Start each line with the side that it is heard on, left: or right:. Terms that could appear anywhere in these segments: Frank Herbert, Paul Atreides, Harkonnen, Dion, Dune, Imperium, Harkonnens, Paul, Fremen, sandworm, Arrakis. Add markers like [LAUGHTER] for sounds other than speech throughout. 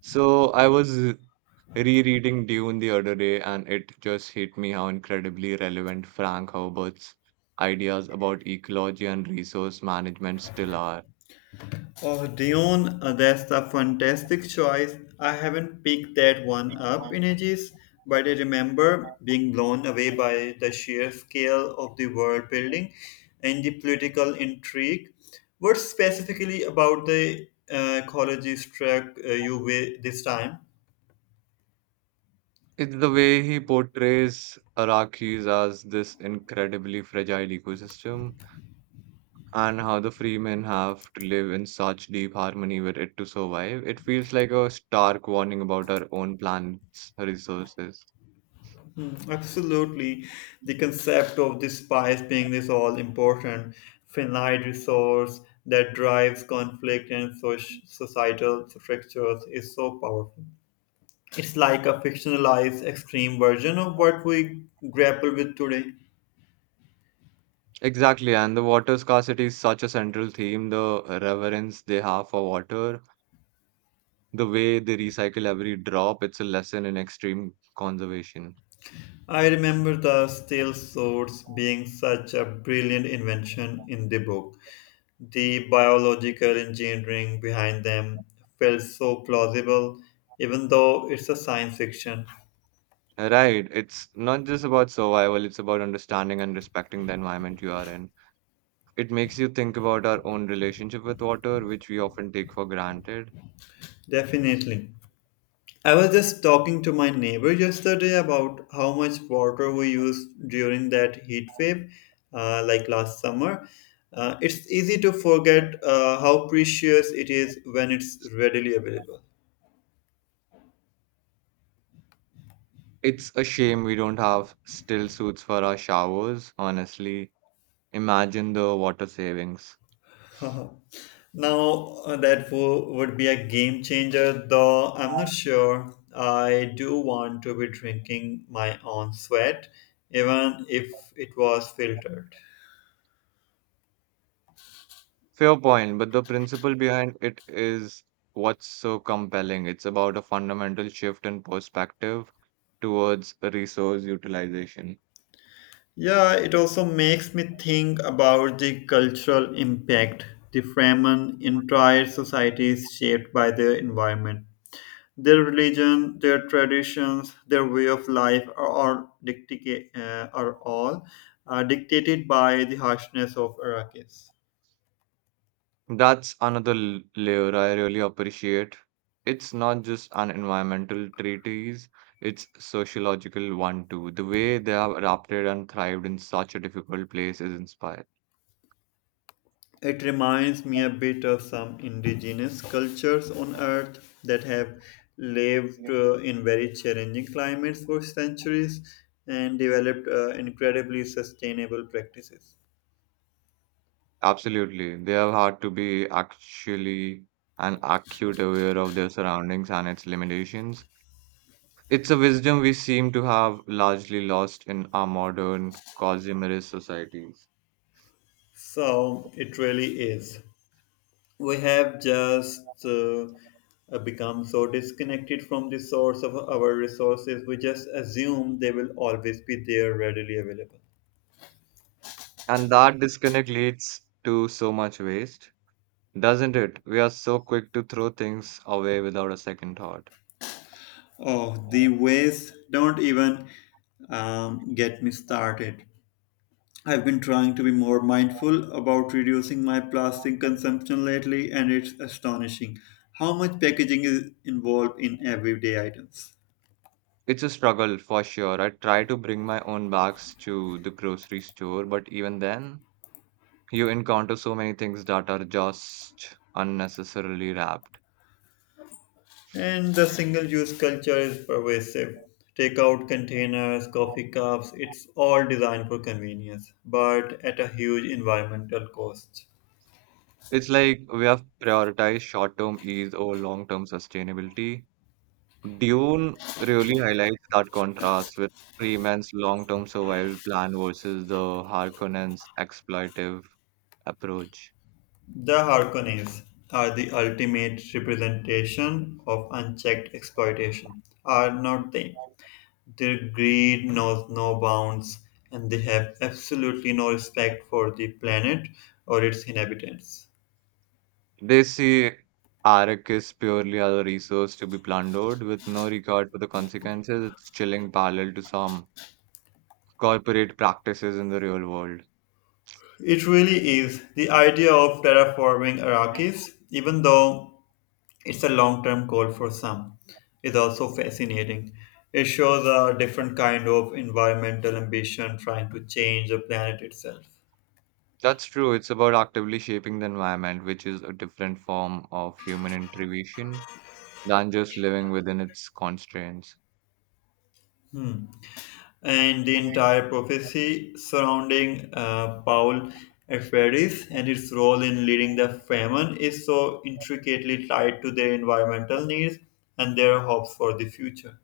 right: So I was rereading Dune the other day, and it just hit me how incredibly relevant Frank Herbert's ideas about ecology and resource management still are.
left: Oh, Dion, that's a fantastic choice. I haven't picked that one up in ages, but I remember being blown away by the sheer scale of the world building and the political intrigue. What specifically about the ecology struck you with this time?
right: It's the way he portrays Iraqis as this incredibly fragile ecosystem and how the freemen have to live in such deep harmony with it to survive. It feels like a stark warning about our own planet's resources.
left: Mm, absolutely. The concept of the spice being this all important, finite resource that drives conflict and societal structures is so powerful. It's like a fictionalized extreme version of what we grapple with today.
right: Exactly, and the water scarcity is such a central theme. The reverence they have for water, the way they recycle every drop, it's a lesson in extreme conservation.
left: I remember the steel swords being such a brilliant invention in the book. The biological engineering behind them felt so plausible, even though it's a science fiction.
right: Right, it's not just about survival, it's about understanding and respecting the environment you are in. It makes you think about our own relationship with water, which we often take for granted.
left: Definitely. I was just talking to my neighbor yesterday about how much water we used during that heat wave, like last summer. It's easy to forget how precious it is when it's readily available.
right: It's a shame we don't have still suits for our showers, honestly. Imagine the water savings.
left: [LAUGHS] Now, would be a game changer, though I'm not sure I do want to be drinking my own sweat, even if it was filtered.
right: Fair point, but the principle behind it is what's so compelling. It's about a fundamental shift in perspective towards resource utilization.
left: Yeah, it also makes me think about the cultural impact. The Fremen, entire societies shaped by their environment. Their religion, their traditions, their way of life are are all dictated by the harshness of Arrakis.
right: That's another layer I really appreciate. It's not just an environmental treatise, it's sociological one too. The way they have adapted and thrived in such a difficult place is inspired.
left: It reminds me a bit of some indigenous cultures on Earth that have lived in very challenging climates for centuries and developed incredibly sustainable practices.
right: Absolutely. They have had to be actually and acute aware of their surroundings and its limitations. It's a wisdom we seem to have largely lost in our modern consumerist societies.
left: So it really is. We have just become so disconnected from the source of our resources, we just assume they will always be there readily available.
right: And that disconnect leads to so much waste, doesn't it? We are so quick to throw things away without a second thought.
left: Oh, the waste! Don't even get me started. I've been trying to be more mindful about reducing my plastic consumption lately, and it's astonishing how much packaging is involved in everyday items.
right: It's a struggle for sure. I try to bring my own bags to the grocery store, but even then, you encounter so many things that are just unnecessarily wrapped.
left: And the single use culture is pervasive. Takeout containers, coffee cups, it's all designed for convenience, but at a huge environmental cost.
right: It's like we have prioritized short-term ease over long-term sustainability. Dune really highlights that contrast with Freeman's long-term survival plan versus the Harkonnens' exploitive approach.
left: The Harkonnens are the ultimate representation of unchecked exploitation, are not they? Their greed knows no bounds, and they have absolutely no respect for the planet or its inhabitants.
right: They see Arrakis purely as a resource to be plundered with no regard for the consequences. It's chilling parallel to some corporate practices in the real world.
left: It really is. The idea of terraforming Arrakis, even though it's a long term goal for some, is also fascinating. It shows a different kind of environmental ambition trying to change the planet itself.
right: That's true. It's about actively shaping the environment, which is a different form of human intervention than just living within its constraints.
left: Hmm. And the entire prophecy surrounding Paul Atreides and its role in leading the famine is so intricately tied to their environmental needs and their hopes for the future.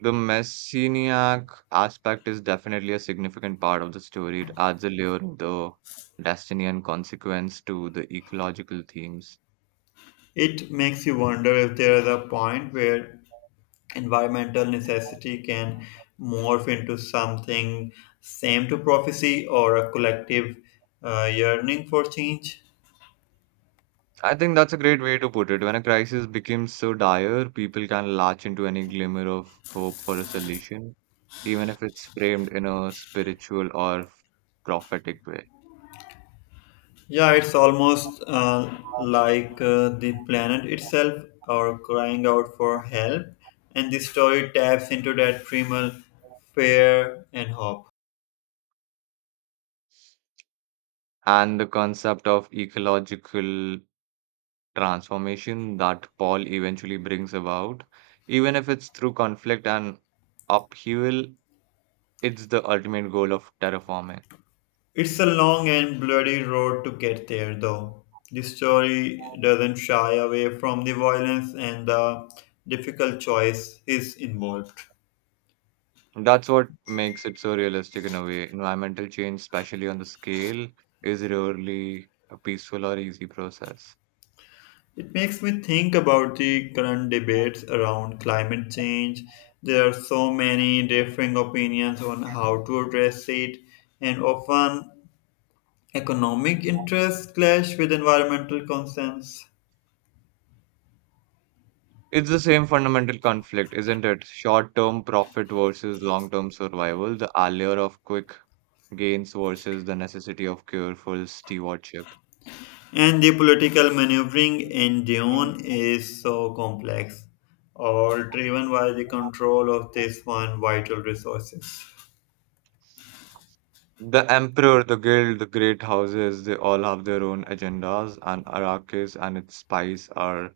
right: The messianic aspect is definitely a significant part of the story. It adds a layer of the destiny and consequence to the ecological themes.
left: It makes you wonder if there is a point where environmental necessity can morph into something same to prophecy or a collective yearning for change.
right: I think that's a great way to put it. When a crisis becomes so dire, people can latch into any glimmer of hope for a solution, even if it's framed in a spiritual or prophetic way.
left: Yeah, it's almost like the planet itself are crying out for help, and the story taps into that primal fear and hope.
right: And the concept of ecological transformation that Paul eventually brings about. Even if it's through conflict and upheaval, it's the ultimate goal of terraforming.
left: It's a long and bloody road to get there, though. The story doesn't shy away from the violence and the difficult choice is involved.
right: That's what makes it so realistic in a way. Environmental change, especially on the scale, is rarely a peaceful or easy process.
left: It makes me think about the current debates around climate change. There are so many differing opinions on how to address it, and often economic interests clash with environmental concerns.
right: It's the same fundamental conflict, isn't it? Short term profit versus long term survival, the allure of quick gains versus the necessity of careful stewardship.
left: And the political maneuvering in Dune is so complex, all driven by the control of this one vital resources.
right: The Emperor, the Guild, the great houses, they all have their own agendas, and Arrakis and its spies are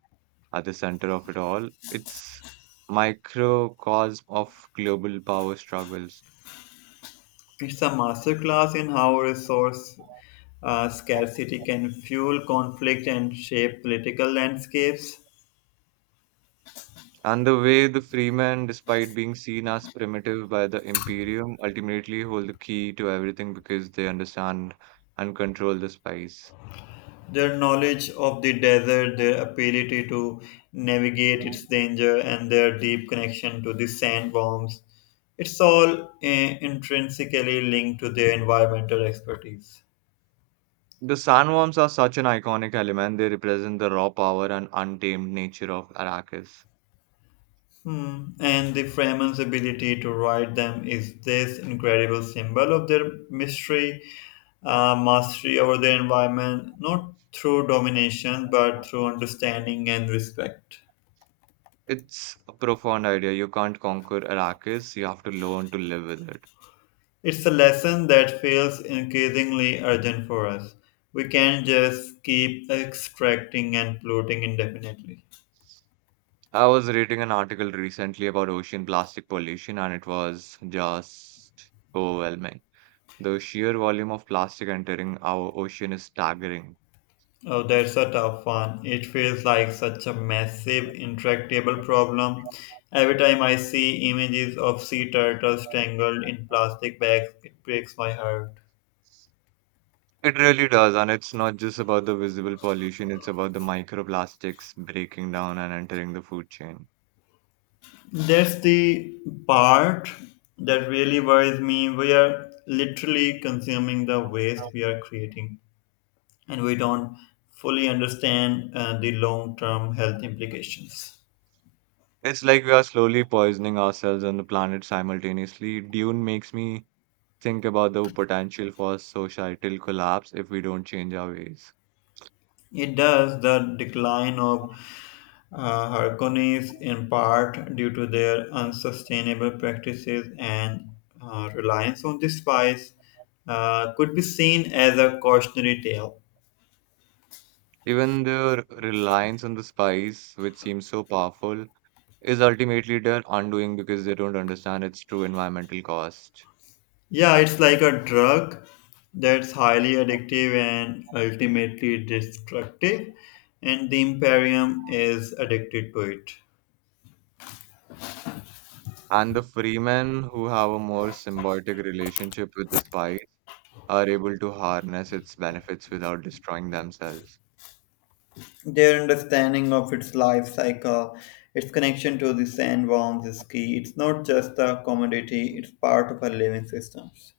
right: at the center of it all. It's microcosm of global power struggles.
left: It's a masterclass in how resource scarcity can fuel conflict and shape political landscapes.
right: And the way the freemen, despite being seen as primitive by the Imperium, ultimately hold the key to everything because they understand and control the spice.
left: Their knowledge of the desert, their ability to navigate its danger, and their deep connection to the sandworms. It's all intrinsically linked to their environmental expertise.
right: The sandworms are such an iconic element, they represent the raw power and untamed nature of Arrakis.
left: Hmm. And the Fremen's ability to write them is this incredible symbol of their mastery over their environment, not through domination, but through understanding and respect.
right: It's a profound idea. You can't conquer Arrakis, you have to learn to live with it.
left: It's a lesson that feels increasingly urgent for us. We can't just keep extracting and polluting indefinitely.
right: I was reading an article recently about ocean plastic pollution, and it was just overwhelming. The sheer volume of plastic entering our ocean is staggering.
left: Oh, that's a tough one. It feels like such a massive, intractable problem. Every time I see images of sea turtles tangled in plastic bags, it breaks my heart.
right: It really does, and it's not just about the visible pollution, it's about the microplastics breaking down and entering the food chain.
left: That's the part that really worries me. We are literally consuming the waste we are creating, and we don't fully understand the long term health implications.
right: It's like we are slowly poisoning ourselves and the planet simultaneously. Dune makes me think about the potential for societal collapse if we don't change our ways.
left: It does. The decline of Harkonnens in part due to their unsustainable practices and reliance on the spice could be seen as a cautionary tale.
right: Even their reliance on the spice, which seems so powerful, is ultimately their undoing because they don't understand its true environmental cost.
left: Yeah, it's like a drug that's highly addictive and ultimately destructive, and the Imperium is addicted to it.
right: And the freemen, who have a more symbiotic relationship with the spice, are able to harness its benefits without destroying themselves.
left: Their understanding of its life cycle, its connection to the sandworms is key. It's not just a commodity, it's part of our living systems.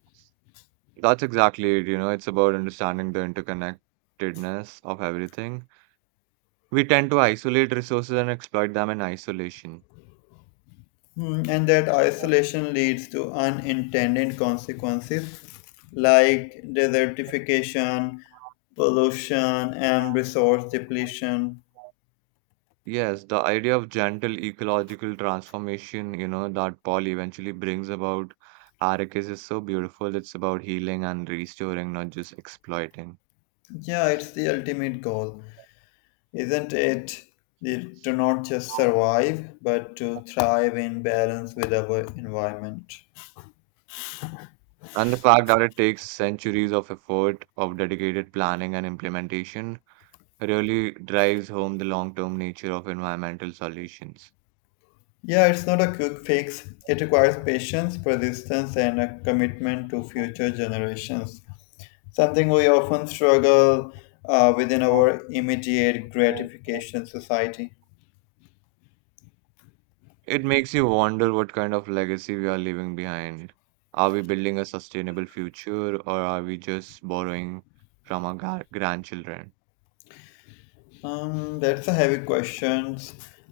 right: That's exactly it, you know, it's about understanding the interconnectedness of everything. We tend to isolate resources and exploit them in isolation.
left: Hmm. And that isolation leads to unintended consequences like desertification, pollution, and resource depletion.
right: Yes, the idea of gentle ecological transformation, you know, that Paul eventually brings about Arrakis is so beautiful. It's about healing and restoring, not just exploiting.
left: Yeah, it's the ultimate goal, isn't it? The- to not just survive, but to thrive in balance with our environment.
right: And the fact that it takes centuries of effort, of dedicated planning and implementation, really drives home the long-term nature of environmental solutions.
left: Yeah, it's not a quick fix. It requires patience, persistence, and a commitment to future generations. Something we often struggle within our immediate gratification society.
right: It makes you wonder what kind of legacy we are leaving behind. Are we building a sustainable future or are we just borrowing from our grandchildren?
left: That's a heavy question.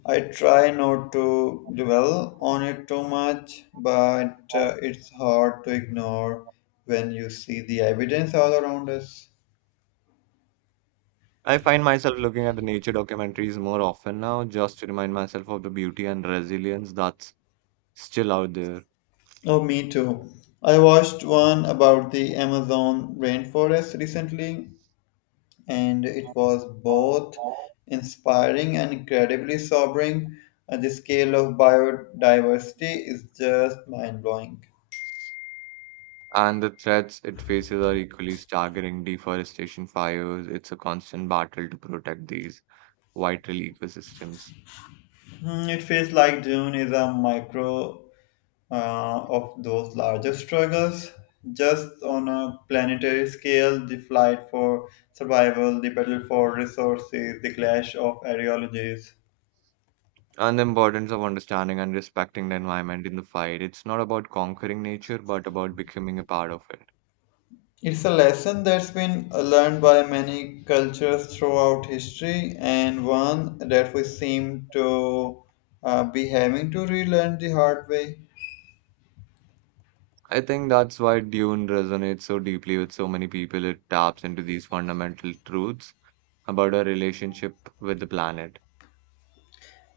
left: I try not to dwell on it too much, but it's hard to ignore when you see the evidence all around us.
right: I find myself looking at the nature documentaries more often now just to remind myself of the beauty and resilience that's still out there.
left: Oh, me too. I watched one about the Amazon rainforest recently, and it was both inspiring and incredibly sobering. The scale of biodiversity is just mind blowing.
right: And the threats it faces are equally staggering. Deforestation, fires, it's a constant battle to protect these vital ecosystems.
left: Hmm, it feels like Dune is a micro of those larger struggles. Just on a planetary scale, the fight for survival, the battle for resources, the clash of ideologies.
right: And the importance of understanding and respecting the environment in the fight. It's not about conquering nature, but about becoming a part of it.
left: It's a lesson that's been learned by many cultures throughout history, and one that we seem to be having to relearn the hard way.
right: I think that's why Dune resonates so deeply with so many people. It taps into these fundamental truths about our relationship with the planet.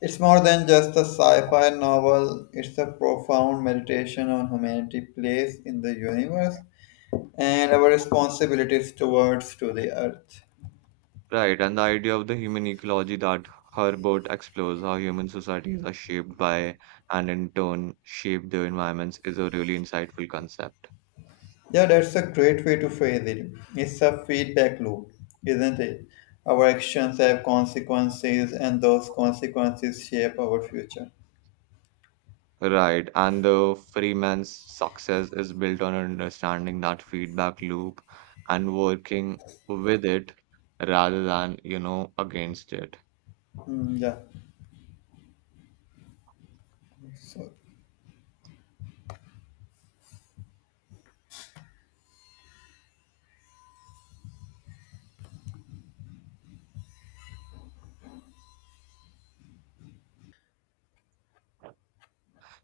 left: It's more than just a sci fi novel, it's a profound meditation on humanity's place in the universe and our responsibilities towards to the earth.
right: Right, and the idea of the human ecology that Herbert explores how human societies are shaped by and in turn shape their environments is a really insightful concept.
left: Yeah, that's a great way to phrase it. It's a feedback loop, isn't it? Our actions have consequences, and those consequences shape our future.
right: Right, and the Freeman's success is built on understanding that feedback loop and working with it rather than, you know, against it.
left: Mm, yeah. So